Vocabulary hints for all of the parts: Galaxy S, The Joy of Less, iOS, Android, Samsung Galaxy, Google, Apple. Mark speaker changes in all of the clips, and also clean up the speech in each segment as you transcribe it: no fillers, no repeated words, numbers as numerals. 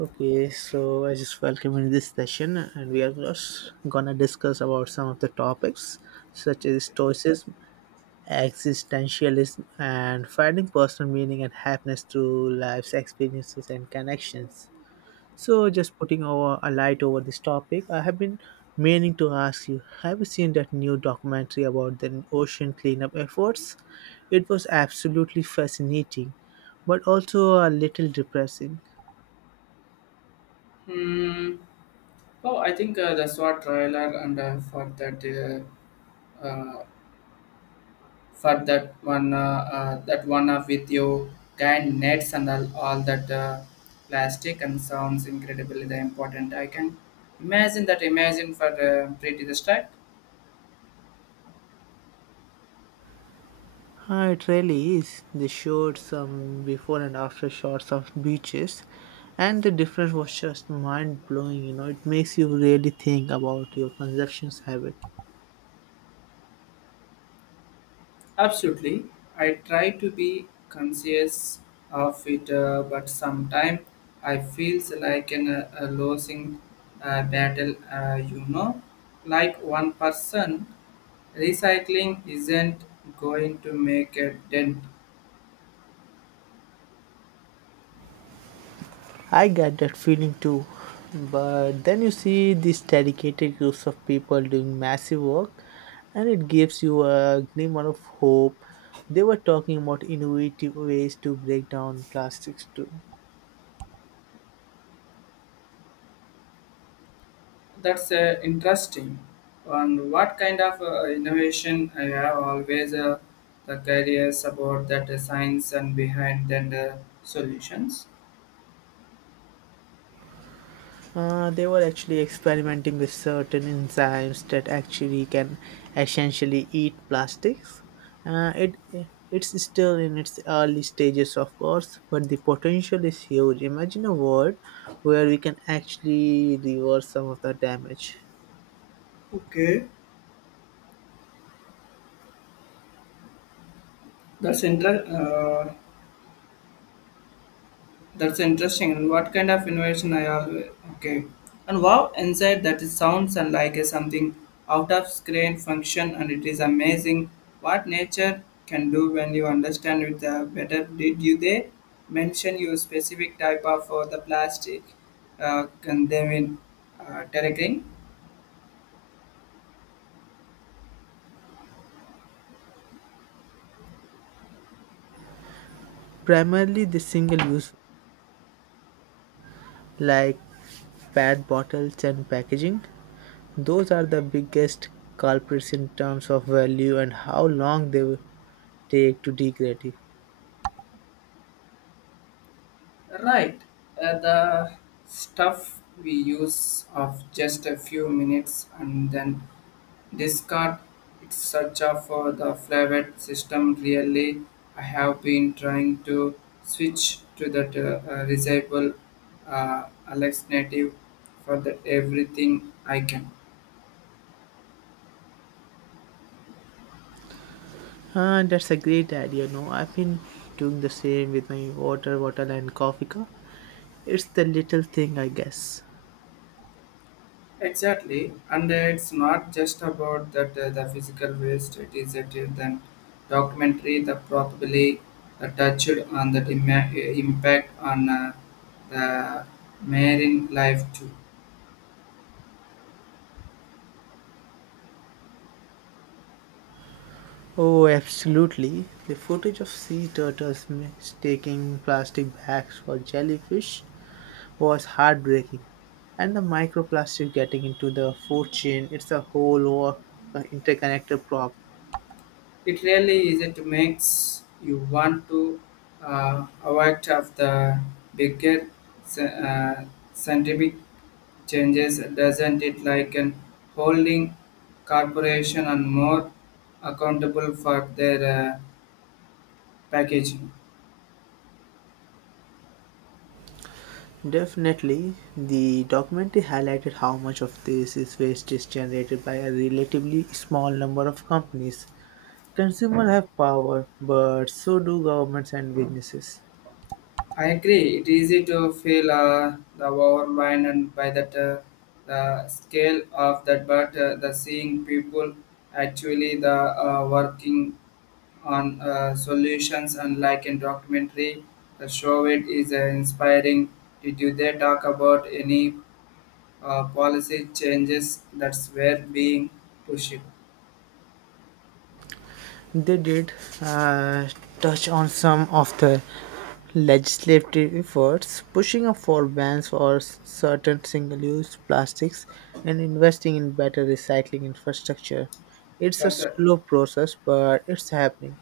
Speaker 1: Okay, so I just welcome in this session, and we are just gonna discuss about some of the topics such as stoicism, existentialism, and finding personal meaning and happiness through life's experiences and connections. So, just putting over a light over this topic, I have been meaning to ask you: Have you seen that new documentary about the ocean cleanup efforts? It was absolutely fascinating, but also a little depressing.
Speaker 2: Hmm. Oh, I think the SWAT trailer and uh, for that one with you kind nets and all that plastic and sounds incredibly the important. I can imagine for pretty the strike.
Speaker 1: It really is. They showed some before and after shots of beaches, and the difference was just mind blowing. You know, it makes you really think about your consumption's habit.
Speaker 2: Absolutely. I try to be conscious of it, but sometimes I feels like an, a losing battle, you know. Like one person, recycling isn't going to make a dent.
Speaker 1: I get that feeling too, but then you see these dedicated groups of people doing massive work, and it gives you a glimmer of hope. They were talking about innovative ways to break down plastics too.
Speaker 2: That's interesting. And what kind of innovation I have always the careers about that science and behind then the solutions.
Speaker 1: They were actually experimenting with certain enzymes that actually can essentially eat plastics. Uh, it it's still in its early stages, of course, but the potential is huge. Imagine a world where we can actually reverse some of the damage,
Speaker 2: Okay, that's inter- uh, that's interesting. And what kind of innovation I always okay. And wow, inside that it sounds and like a something out of screen function, and it is amazing what nature can do when you understand it better. Did you they mention your specific type of the plastic can they condemning terracotta?
Speaker 1: primarily the single-use, like PET bottles and packaging. Those are the biggest culprits in terms of value and how long they will take to degrade.
Speaker 2: Right, the stuff we use of just a few minutes and then discard its search for the flavoured system. Really, I have been trying to switch to that reciprocal uh, alternative for that everything I can.
Speaker 1: Ah, that's a great idea. No, I've been doing the same with my water bottle and coffee cup. It's the little thing, I guess.
Speaker 2: Exactly, and it's not just about that the physical waste. It is that then documentary that probably touched on that impact on the marine life too.
Speaker 1: Oh, absolutely. The footage of sea turtles mistaking plastic bags for jellyfish was heartbreaking. And the microplastic getting into the food chain, it's a whole war, interconnected problem.
Speaker 2: It really is. It makes you want to avoid of the bigger sci- uh, scientific changes, doesn't it? Like an holding corporation and more accountable for their uh, packaging.
Speaker 1: Definitely, the documentary highlighted how much of this is waste is generated by a relatively small number of companies. Consumers have power, but so do governments and businesses.
Speaker 2: I agree. It's easy to feel the overwhelmed and by that the scale of that, but the seeing people actually the working on solutions unlike in documentary the show it is inspiring did you they talk about any policy changes that's were being pushed
Speaker 1: They did uh, touch on some of the legislative efforts, pushing up for bans for certain single-use plastics and investing in better recycling infrastructure. It's a
Speaker 2: that's it.
Speaker 1: slow process, but it's happening.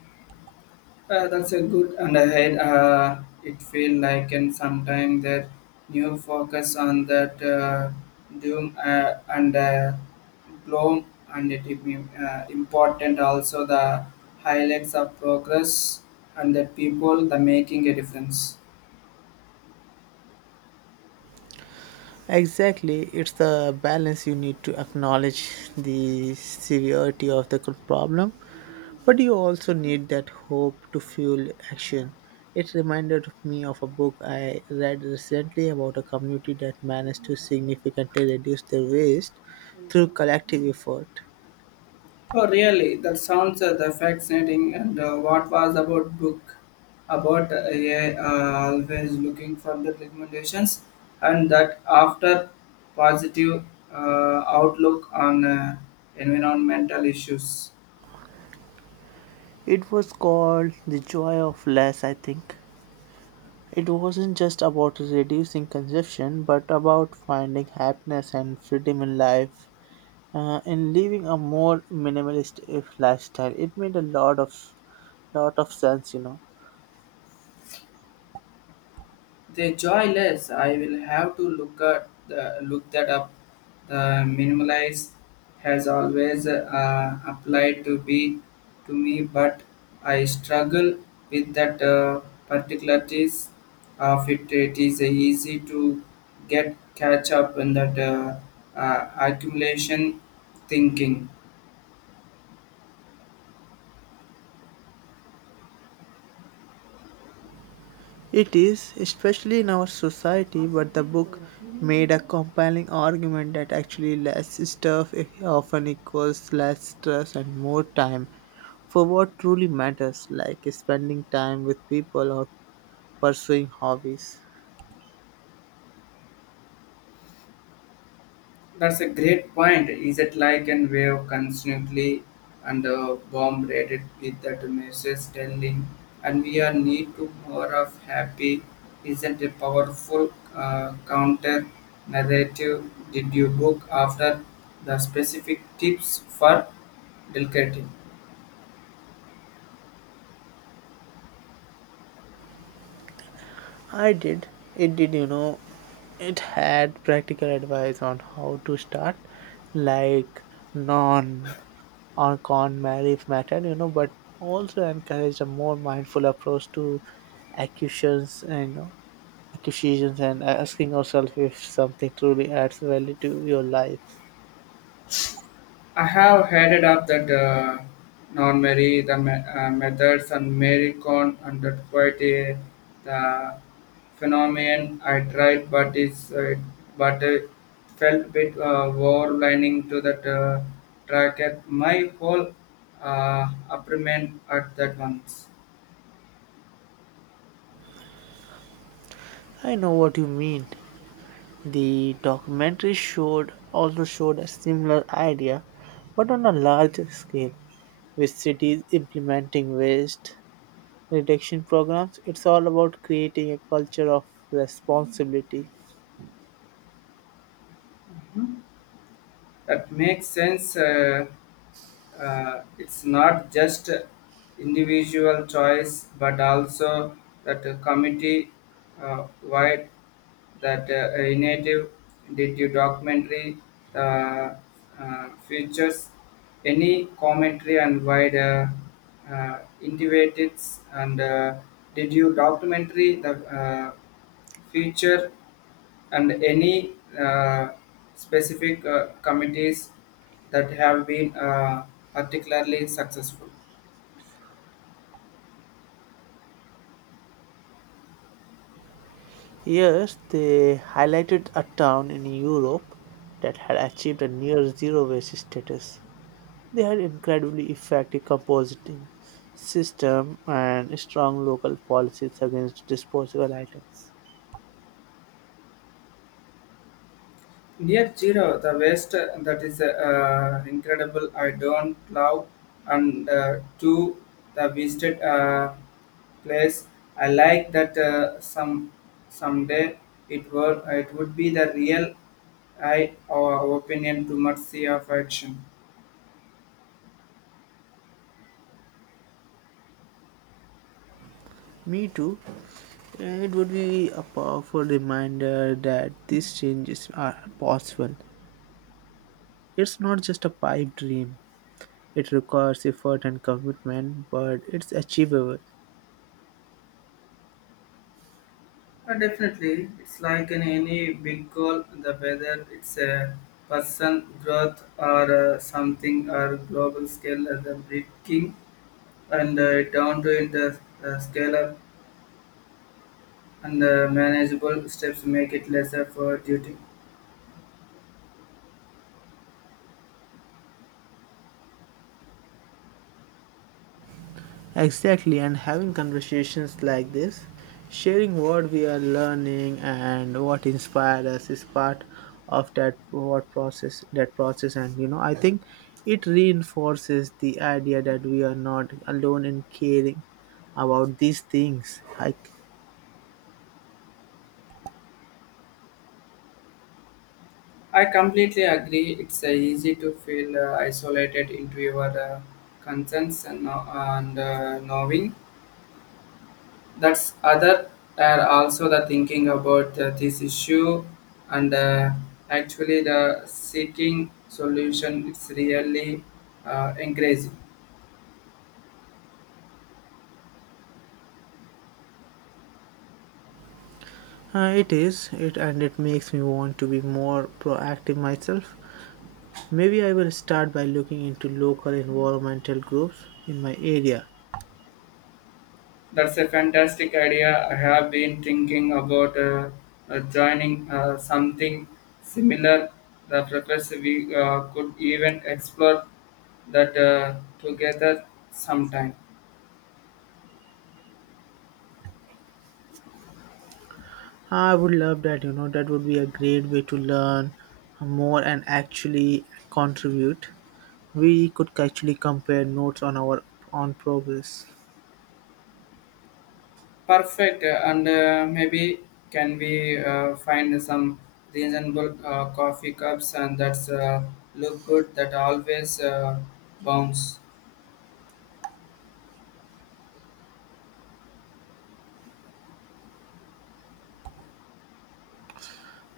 Speaker 2: That's a good and ahead. It feel like and sometime that new focus on that doom and gloom and it is important also the highlights of progress and the people the making a difference.
Speaker 1: Exactly, it's the balance you need to acknowledge the severity of the problem, but you also need that hope to fuel action. It reminded me of a book I read recently about a community that managed to significantly reduce their waste through collective effort.
Speaker 2: Oh, really? That sounds the fascinating. And what was about book about AI always looking for the recommendations and that after positive outlook on environmental issues.
Speaker 1: It was called The Joy of Less, I think. It wasn't just about reducing consumption, but about finding happiness and freedom in life and living a more minimalist if lifestyle. It made a lot of sense, you know.
Speaker 2: They're joyless. I will have to look look that up. The minimalize has always applied to be to me, but I struggle with that particularities of it. It is easy to get catch up in that accumulation thinking.
Speaker 1: It is, especially in our society, but the book made a compelling argument that actually less stuff often equals less stress and more time for what truly matters, like spending time with people or pursuing hobbies.
Speaker 2: That's a great point. Is it like an wave constantly and bombarded with that message telling, and we are need to more of happy? Isn't a powerful counter narrative? Did you book after the specific tips for delicating?
Speaker 1: I did. It did, you know. It had practical advice on how to start, like non or con marriage matter, you know, but also encouraged a more mindful approach to accusations and, you know, accusations and asking yourself if something truly adds value to your life.
Speaker 2: I have headed up that non-Mary, methods and Mary Con and that quite a the phenomenon I tried, but it felt bit war lining to that tracker. My whole apartment at that once.
Speaker 1: I know what you mean. The documentary showed also showed a similar idea, but on a larger scale, with cities implementing waste reduction programs. It's all about creating a culture of responsibility.
Speaker 2: That makes sense. It's not just individual choice, but also that the committee wide that initiative did you documentary uh, features any commentary and wide innovatives and did you documentary the uh, feature and any uh, specific committees that have been particularly successful.
Speaker 1: Yes, they highlighted a town in Europe that had achieved a near zero waste status. They had incredibly effective compositing system and strong local policies against disposable items.
Speaker 2: Near zero, the waste that is incredible. I don't love, and two, the visited place. I like that some someday it would be the real I our opinion to much sea of action.
Speaker 1: Me too. It would be a powerful reminder that these changes are possible. It's not just a pipe dream. It requires effort and commitment, but it's achievable.
Speaker 2: But definitely, it's like in any big goal, the whether it's a person growth or something or global scale, or the breaking and down to in the scalar and the manageable steps make it lesser for duty.
Speaker 1: Exactly, and having conversations like this, sharing what we are learning and what inspired us is part of that what process that process, and you know, I think it reinforces the idea that we are not alone in caring about these things. Like
Speaker 2: I completely agree. It's easy to feel isolated into your concerns and, no- and knowing that's other are also the thinking about this issue and actually the seeking solution is really encouraging.
Speaker 1: it and it makes me want to be more proactive myself. Maybe I will start by looking into local environmental groups in my area.
Speaker 2: That's a fantastic idea. I have been thinking about joining something similar. The professor we could even explore that together sometime.
Speaker 1: I would love that, you know, that would be a great way to learn more and actually contribute. We could actually compare notes on our on progress.
Speaker 2: Perfect, and maybe can we find some reasonable coffee cups and that's look good that always bounce.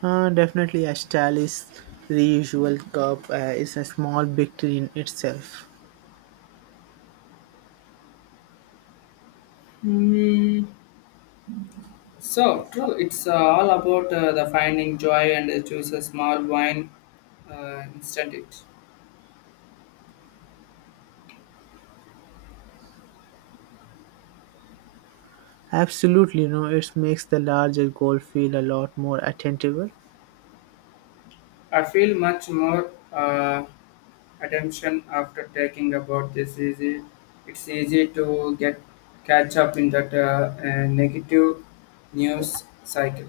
Speaker 1: Definitely, a stylish reusable cup is a small victory in itself.
Speaker 2: Hmm. So true. It's all about the finding joy and choose a small wine instant it.
Speaker 1: Absolutely, you know, it makes the larger goal feel a lot more attainable.
Speaker 2: I feel much more attention after taking about this easy. It's easy to get catch up in that negative news cycle.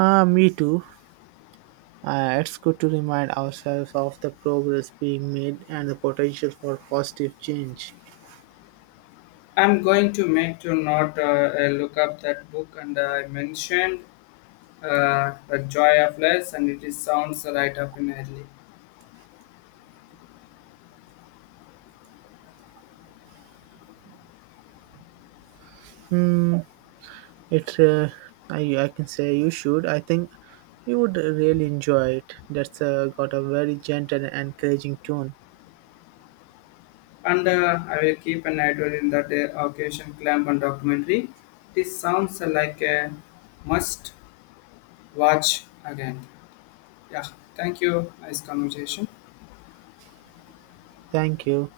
Speaker 1: Ah, me too. It's good to remind ourselves of the progress being made and the potential for positive change.
Speaker 2: I'm going to make to not look up that book and I mentioned the joy of less and it is sounds right up in early.
Speaker 1: It, uh, I can say you should. I think you would really enjoy it. That's got a very gentle and encouraging tone.
Speaker 2: And I will keep an eye in that occasion clamp and documentary. This sounds like a must watch again. Yeah, thank you. Nice conversation.
Speaker 1: Thank you.